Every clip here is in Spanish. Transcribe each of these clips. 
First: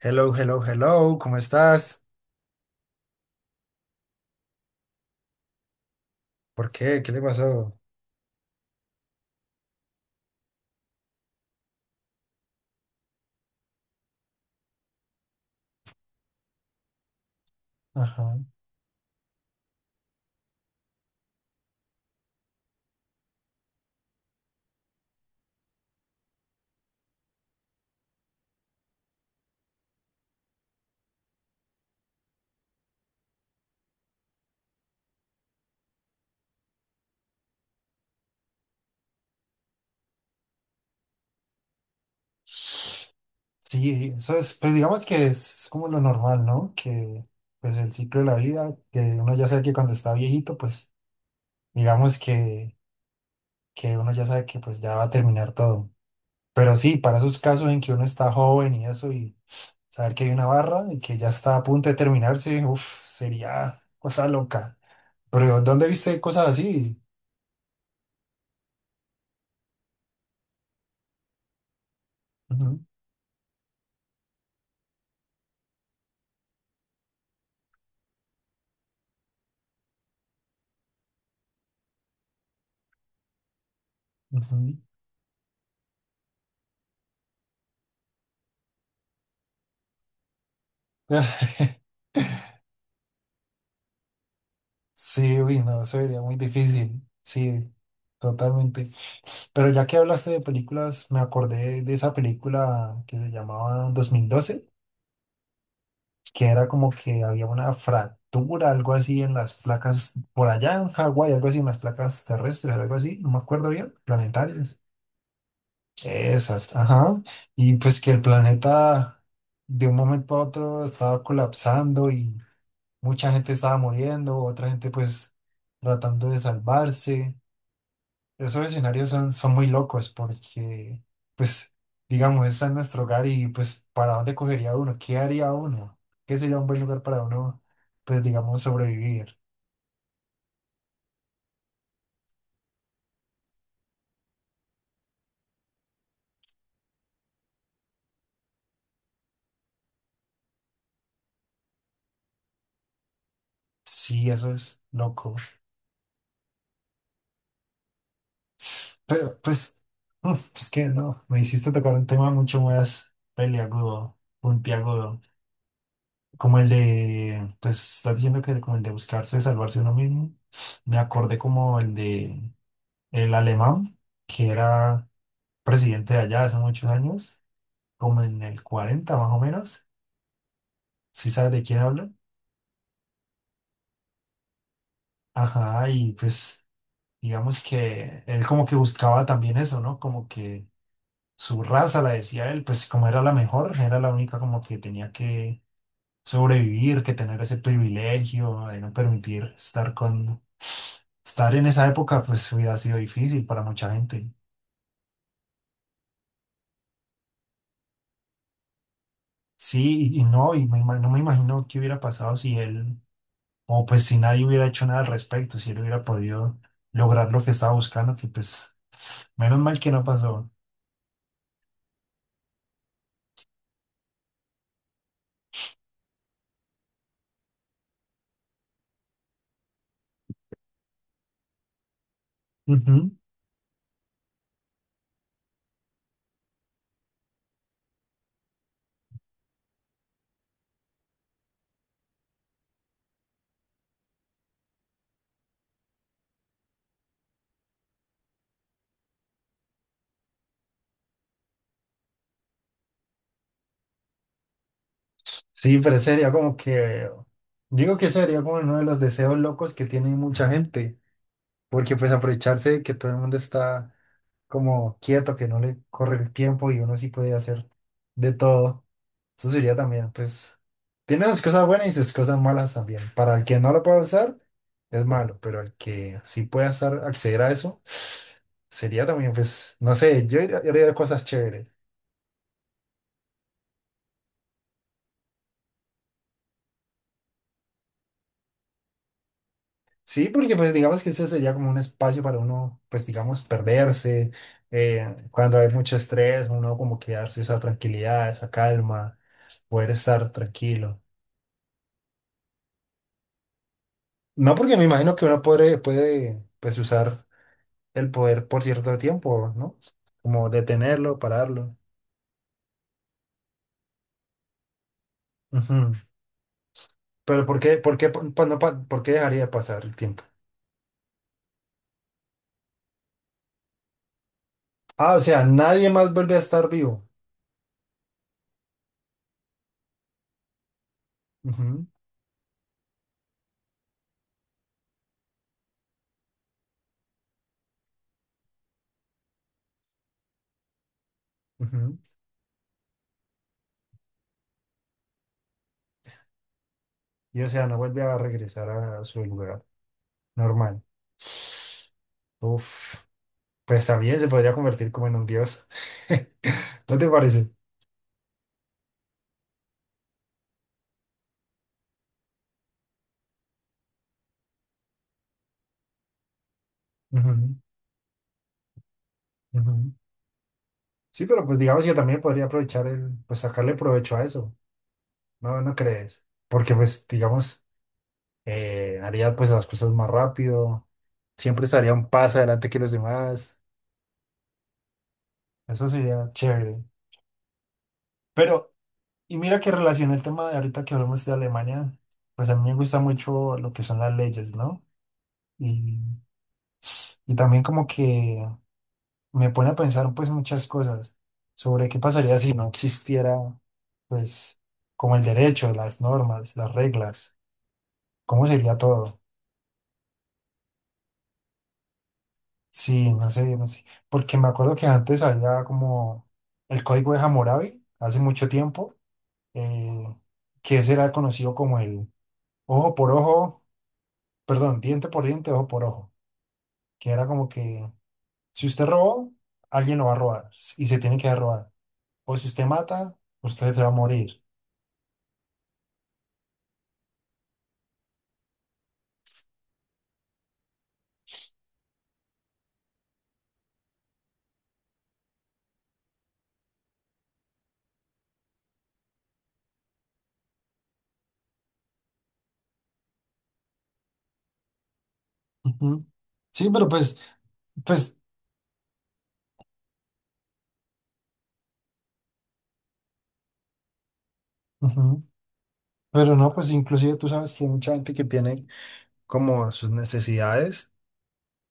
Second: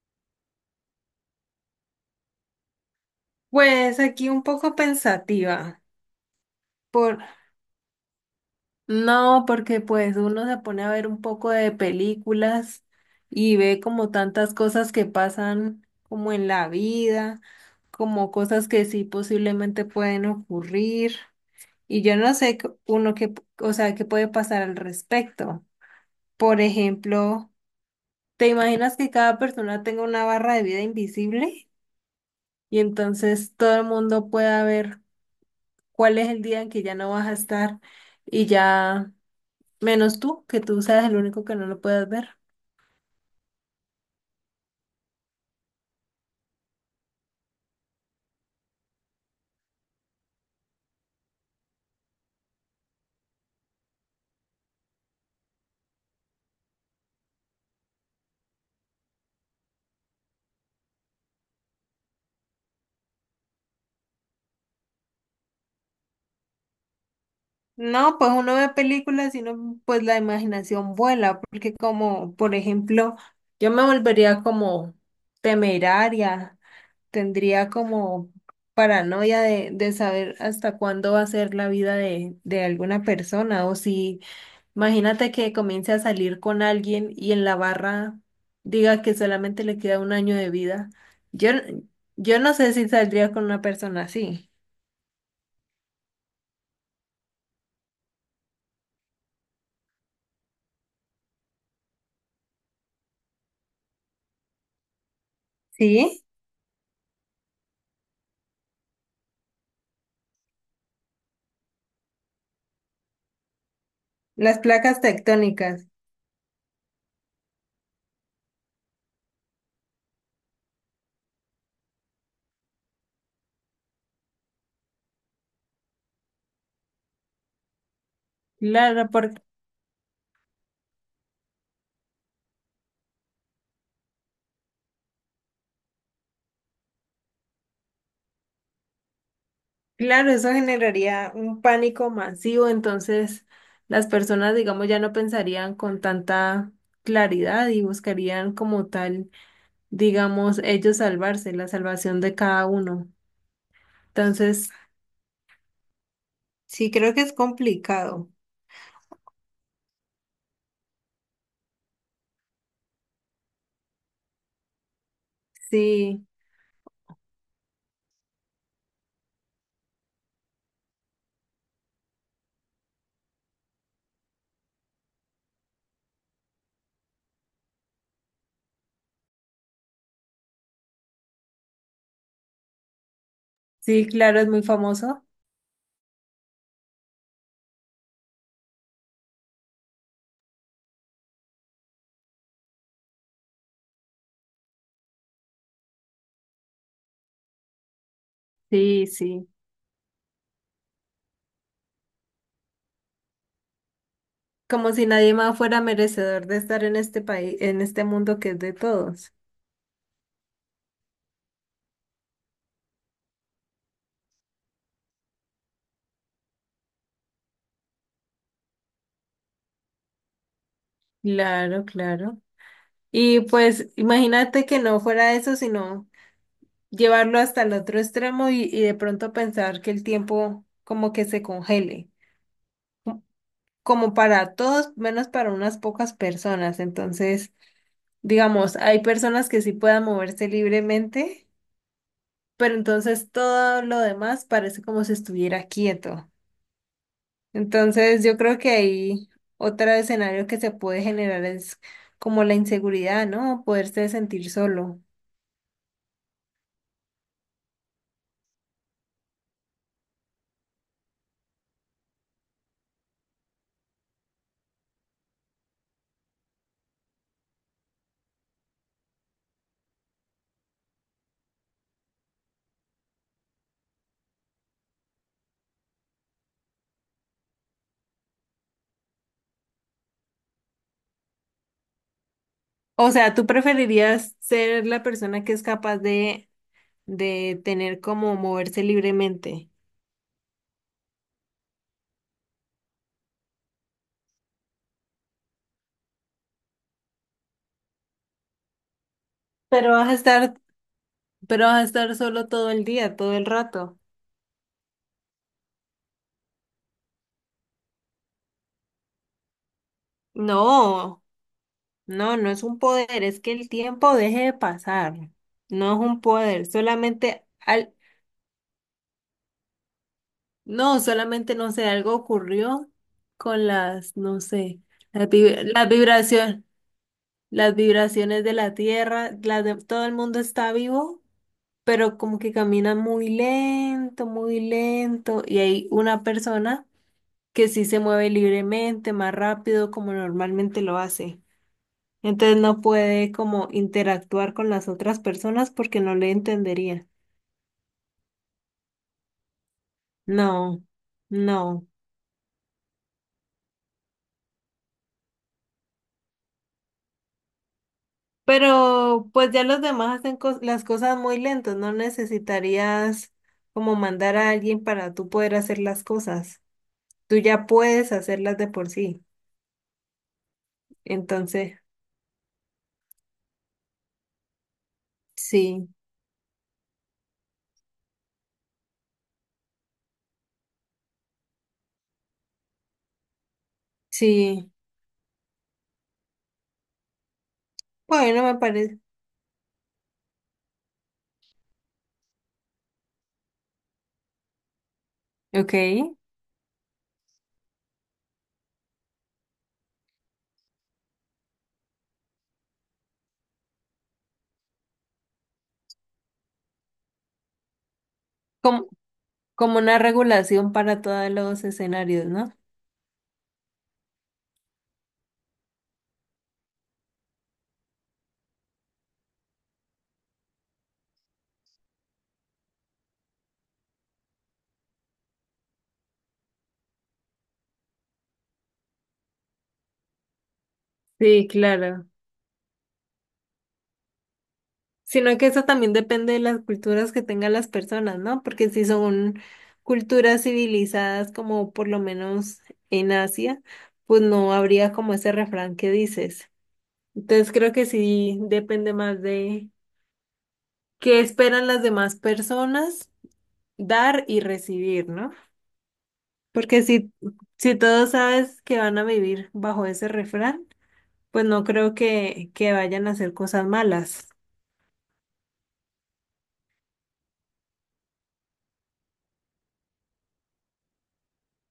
Hello, hello, hello, ¿cómo estás? Pues aquí un poco pensativa. ¿Por qué? ¿Qué Por... le pasó? No, porque pues uno se pone a ver un poco de películas y ve como tantas cosas que pasan como en la vida, como Ajá. cosas que sí posiblemente pueden ocurrir. Y yo no sé c- uno que, o sea, qué puede pasar al respecto. Por ejemplo, ¿te imaginas que cada persona tenga una barra de vida invisible? Y entonces todo el mundo pueda ver cuál es el día en que ya no vas a estar y ya, menos tú, que tú seas el único que no lo puedas ver. Sí, eso es, pues digamos que es como lo normal, ¿no? Que pues el ciclo de la vida, que uno ya sabe que cuando está viejito, pues digamos que uno ya sabe que pues ya va a terminar todo. Pero sí, para esos casos en que uno está joven y eso, y saber que hay una barra y que ya está a punto de terminarse, uff, sería cosa loca. Pero ¿dónde viste cosas así? No, pues uno ve películas y no, pues la imaginación vuela, porque como, por Ujú, ejemplo, yo me volvería como temeraria, tendría como paranoia de saber hasta cuándo va a ser la vida de alguna persona o si ujú. Imagínate que comience a salir con alguien y en la barra diga que solamente le queda un año de vida. Yo, yo no sé si saldría con una persona así. Sí, uy, no, eso sería muy difícil. Sí, totalmente. Pero ya que hablaste de películas, me acordé de esa película que se llamaba 2012, Sí, que era como que había una fractura, algo así en las placas, por allá en Hawái, algo así en las placas terrestres, algo así, no me acuerdo bien, las planetarias. placas tectónicas. Esas, ajá. Y pues que el planeta de un momento a otro estaba colapsando y mucha gente estaba muriendo, otra gente pues tratando de salvarse. Esos Claro, escenarios son, porque, son muy locos porque, pues, digamos, está en nuestro hogar y, pues, ¿para dónde cogería uno? ¿Qué haría uno? ¿Qué sería un buen lugar para uno, pues, digamos, sobrevivir? claro, eso generaría un pánico masivo, entonces las personas, digamos, ya no pensarían con tanta claridad y buscarían como tal, digamos, ellos salvarse, la salvación de cada uno. Sí, eso Entonces, es loco. sí, creo que es complicado. Pero, pues, uf, es que no, me hiciste tocar un tema mucho más peliagudo, puntiagudo, Sí. como el de, pues, estás diciendo que como el de buscarse, salvarse uno mismo. Me acordé como el de el alemán, que era presidente de allá hace muchos años, como en el 40 más o menos, si sabes de quién hablo. Sí, claro, es muy famoso. Ajá, y pues digamos que él como que buscaba también eso, ¿no? Como que su raza, la decía él, pues como era la mejor, era la única como que tenía que sobrevivir, que tener ese privilegio de no Sí, sí. permitir estar con... Estar en esa época pues hubiera sido difícil para mucha gente. Como si nadie más fuera merecedor de estar en este país, en este mundo que es de todos. Sí, y no, y no me imagino qué hubiera pasado si él. Como pues si nadie hubiera hecho nada al respecto, si él hubiera podido lograr lo que estaba buscando, que pues menos mal que no pasó. Claro, claro. Y pues imagínate que no fuera eso, sino llevarlo hasta el otro extremo y de pronto pensar que el tiempo como que se congele, Ujú. co- como para todos, menos para unas pocas personas. Entonces, digamos, hay personas que sí puedan moverse libremente, pero entonces todo lo demás parece como si estuviera quieto. Entonces, yo creo que ahí otro escenario que se puede generar es como la inseguridad, ¿no? Poderse sentir solo. Sí, pero sería como que, digo que sería como uno de los deseos locos que tiene mucha gente, porque pues aprovecharse de que todo el mundo está como quieto, que no le corre el tiempo y uno sí puede hacer de todo. Eso sería también, pues, tiene sus cosas buenas y sus cosas malas también. Para el que no lo pueda usar, es malo, pero el que sí pueda estar, acceder a eso, sería también, pues, no sé, yo haría cosas chéveres. O sea, ¿tú preferirías ser la persona que es capaz de tener como moverse libremente? Sí, porque pues digamos que ese sería como un espacio para uno, pues digamos, perderse. Cuando hay mucho estrés, uno como que darse esa tranquilidad, esa calma, poder Pero vas a estar estar, tranquilo. pero vas a estar solo todo el día, todo el rato. No porque me imagino que uno puede pues usar el poder por cierto tiempo, ¿no? Como detenerlo, No, pararlo. no, no es un poder, es que el tiempo deje de pasar. Ujú. No es un poder, Pero por qué, pa- pa- no pa- por qué dejaría de pasar el tiempo? Solamente no sé, algo ocurrió con las, no sé, Ah, o las, sea, nadie más vuelve a vibraciones, estar vivo. las vibraciones de la tierra, las de, todo el mundo está vivo, Ujú, pero como que camina muy lento, y hay una persona que sí se mueve libremente, más rápido, como normalmente lo hace. ujú. Entonces no puede como interactuar con las otras personas porque no le entendería. Y o sea, no vuelve a regresar a su lugar normal. No, no. Uf, pues también se podría convertir como en un dios. ¿No te parece? Pero pues ya los demás hacen cos- las cosas muy lentos, no necesitarías como mandar a alguien para tú poder hacer las cosas. Tú Ujú, ya puedes hacerlas de por sí. ujú. Sí, pero pues Entonces, digamos que también podría aprovechar el, pues sacarle provecho a eso. No, ¿no sí, crees? Porque pues digamos... Haría pues las cosas más rápido, siempre estaría un paso adelante que los demás, sí. eso sería chévere. Bueno, me Pero, parece. y mira que relaciona el tema de ahorita que hablamos de Alemania, pues a mí me gusta mucho lo que son las leyes, ¿no? Ok. Y, y también como que me pone a pensar pues muchas cosas sobre qué pasaría si no existiera pues como el derecho, las normas, las reglas, cómo sería Como, todo. como una regulación para todos los escenarios, ¿no? Sí, no sé, no sé. Porque me acuerdo que antes había como el código de Hammurabi, hace mucho tiempo, eh, que ese era conocido como el ojo por ojo, perdón, diente por diente, ojo por ojo. Que era como que si usted robó, alguien lo va a robar s- y se tiene que Sí, robar. claro. O si usted mata, usted se va a morir. Sino que eso también depende de las culturas que tengan las personas, ¿no? Porque si son culturas civilizadas, como por lo menos en Asia, pues no habría como ese refrán que dices. Entonces creo que sí depende más de qué esperan las demás personas dar y recibir, ¿no? Ujú. Sí, Porque pero si, pues, si todos pues, sabes que van a vivir bajo ese refrán, pues no creo que vayan a hacer cosas malas. ujú. Pero no, pues inclusive tú sabes que hay mucha gente que tiene como sus necesidades.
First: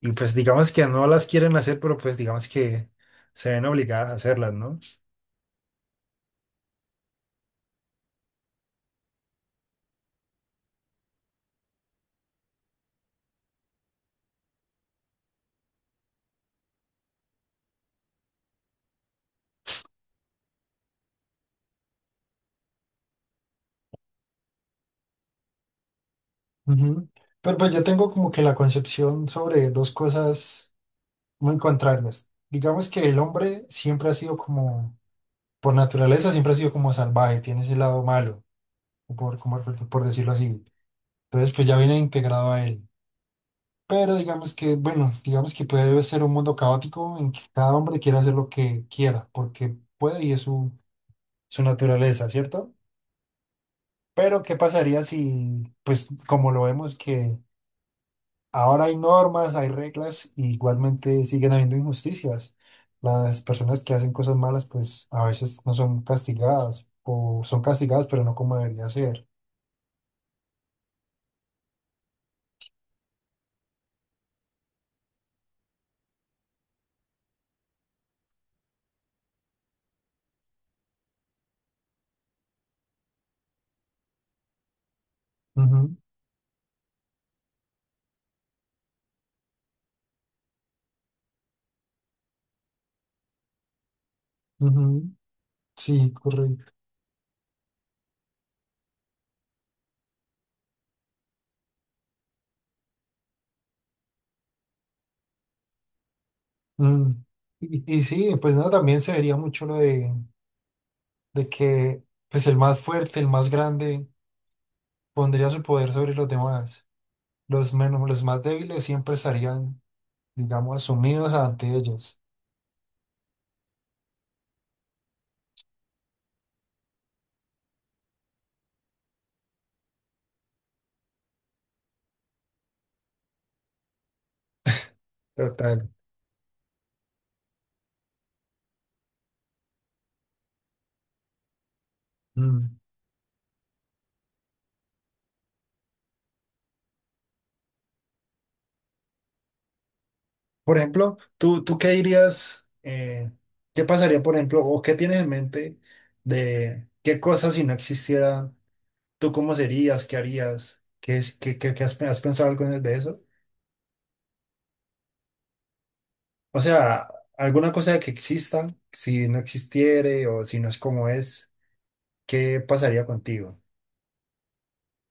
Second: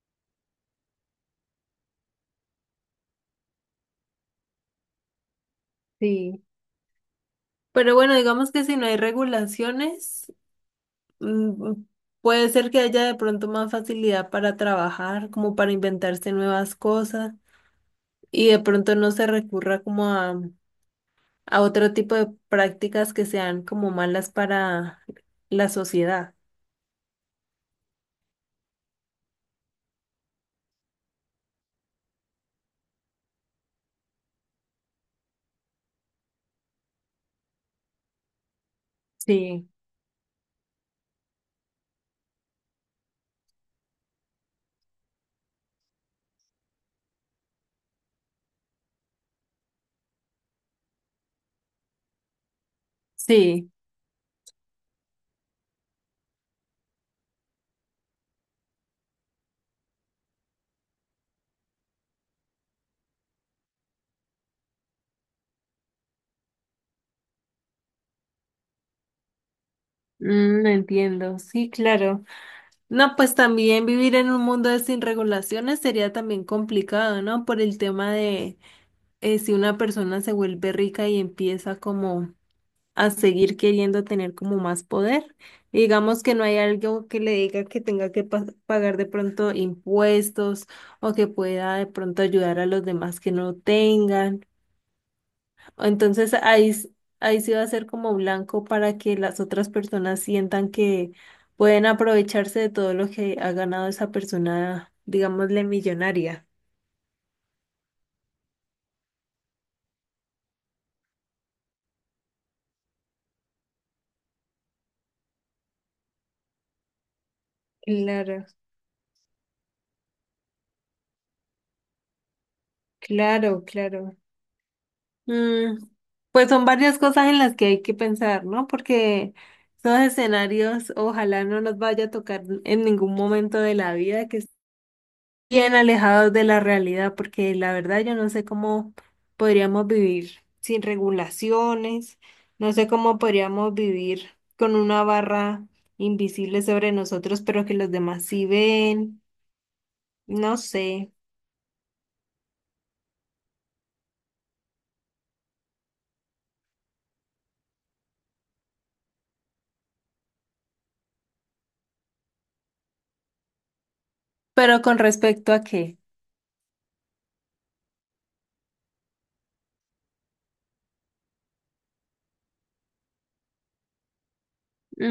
Y pues digamos que no las quieren hacer, pero pues digamos que se ven obligadas a hacerlas, ¿no? Sí. Pero bueno, digamos que si no hay regulaciones. Mm, mm, Puede ser que haya de pronto más facilidad para trabajar, como para inventarse nuevas cosas y de pronto no se recurra como a otro tipo de prácticas que sean como malas para la sociedad. Ujú. Pero pues yo tengo como que la concepción sobre dos cosas muy contrarias. Digamos que el hombre siempre ha sido como, por naturaleza, siempre ha sido como salvaje, tiene ese lado malo, o por, como, Sí, por decirlo así. Entonces pues ya viene integrado a él. Pero digamos que, bueno, digamos que puede ser un mundo caótico en que cada hombre quiera hacer lo que quiera, porque puede y es su, su naturaleza, ¿cierto? sí, Pero, ¿qué pasaría si, pues, como lo vemos, que ahora hay normas, hay reglas, y igualmente siguen habiendo injusticias? Las personas que hacen cosas malas, pues, a veces no son castigadas, o son castigadas, pero no como debería ser. mm, entiendo, sí, claro. No, pues también vivir en un mundo de sin regulaciones sería también complicado, ¿no? Por el tema de si una persona se vuelve rica y empieza como a seguir queriendo tener como más poder. Y Ujú, digamos que no hay algo que le diga que tenga que pa- pagar de pronto impuestos o que pueda de pronto ayudar a los demás que no tengan. ujú. O Sí, Entonces ahí, correcto. s- ahí sí va a ser como blanco para que las otras personas sientan que pueden aprovecharse de todo lo que ha ganado esa persona, digámosle millonaria. Mm. Y sí, pues no, también se vería mucho lo de que pues el más fuerte, el más grande, pondría su poder sobre los demás. Los menos, los más Claro, débiles siempre estarían digamos, asumidos ante ellos. claro, claro. Mm, pues son varias cosas en las que hay que pensar, ¿no? Porque esos escenarios ojalá no nos vaya a tocar en ningún momento de la vida que estén bien Total. alejados de la realidad, porque la verdad yo no sé cómo podríamos vivir sin regulaciones, no Mm. sé cómo podríamos vivir con una barra invisible sobre nosotros, pero que los demás sí ven, no Por sé. ejemplo, ¿tú qué dirías, qué pasaría, por ejemplo, o qué tienes en mente de qué cosas si no existieran, tú cómo serías, qué harías, qué, es- qué, qué- qué has, has pensado algo de eso? ¿Pero con respecto a qué? O sea, alguna cosa que exista, si no existiere o si no es como es, ¿qué pasaría contigo?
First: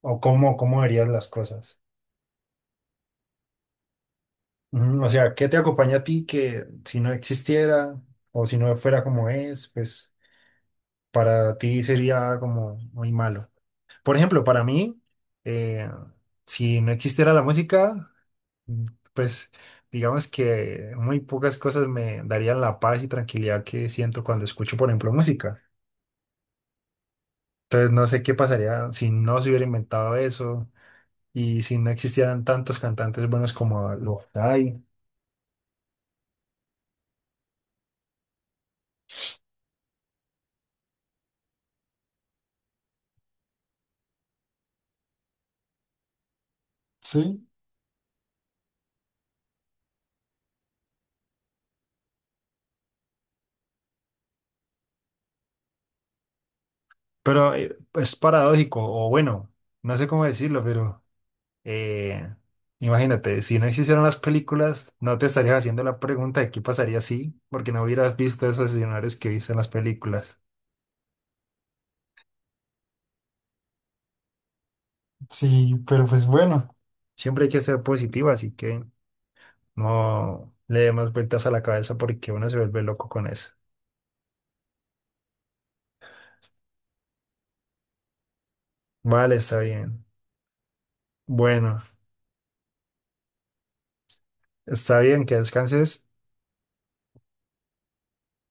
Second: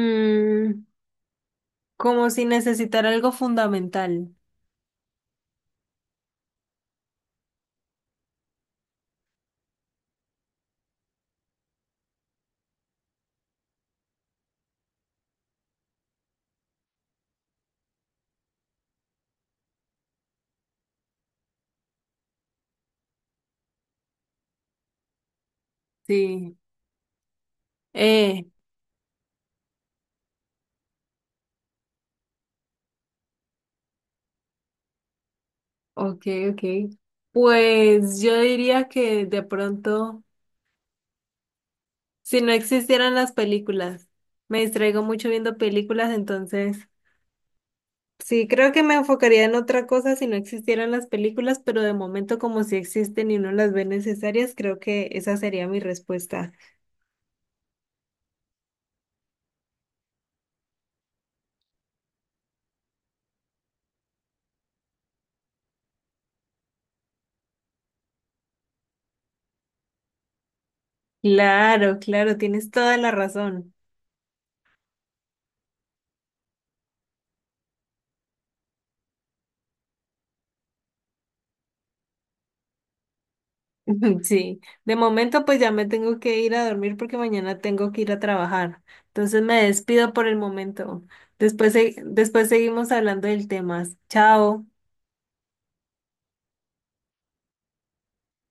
¿O cómo, cómo verías las cosas? como si necesitar algo fundamental. Ujú. O sea, ¿qué te acompaña a ti que si no existiera o si no fuera como es, pues para ti sería como muy malo? Por ejemplo, para mí, eh, si no existiera la música, mm, pues digamos que muy pocas cosas me darían la paz y tranquilidad que siento cuando escucho, por ejemplo, música. Sí, Entonces no sé qué eh, pasaría si no se hubiera inventado eso y si no existieran tantos cantantes buenos como los hay. ok, ok. Pues yo diría que de pronto, si no existieran las películas, me distraigo mucho viendo películas, entonces Sí. sí, creo que me enfocaría en otra cosa si no existieran las películas, pero de momento como si existen y no las ve necesarias, creo que esa sería mi respuesta. Pero es paradójico, o bueno, no sé cómo decirlo, pero eh, imagínate, si no existieran las películas, no te estarías haciendo la pregunta de qué pasaría si, porque no hubieras visto esos escenarios que viste en las películas. Claro, claro, tienes toda la razón. Sí, pero pues bueno, siempre hay que ser positivo, así que no le dé más vueltas a la cabeza porque uno se vuelve loco con eso. Sí, de momento pues ya me tengo que ir a dormir porque mañana tengo que ir a trabajar. Vale, Entonces está me bien. despido por el momento. Después, Bueno, se- después seguimos hablando del tema. Chao. está bien, que descanses.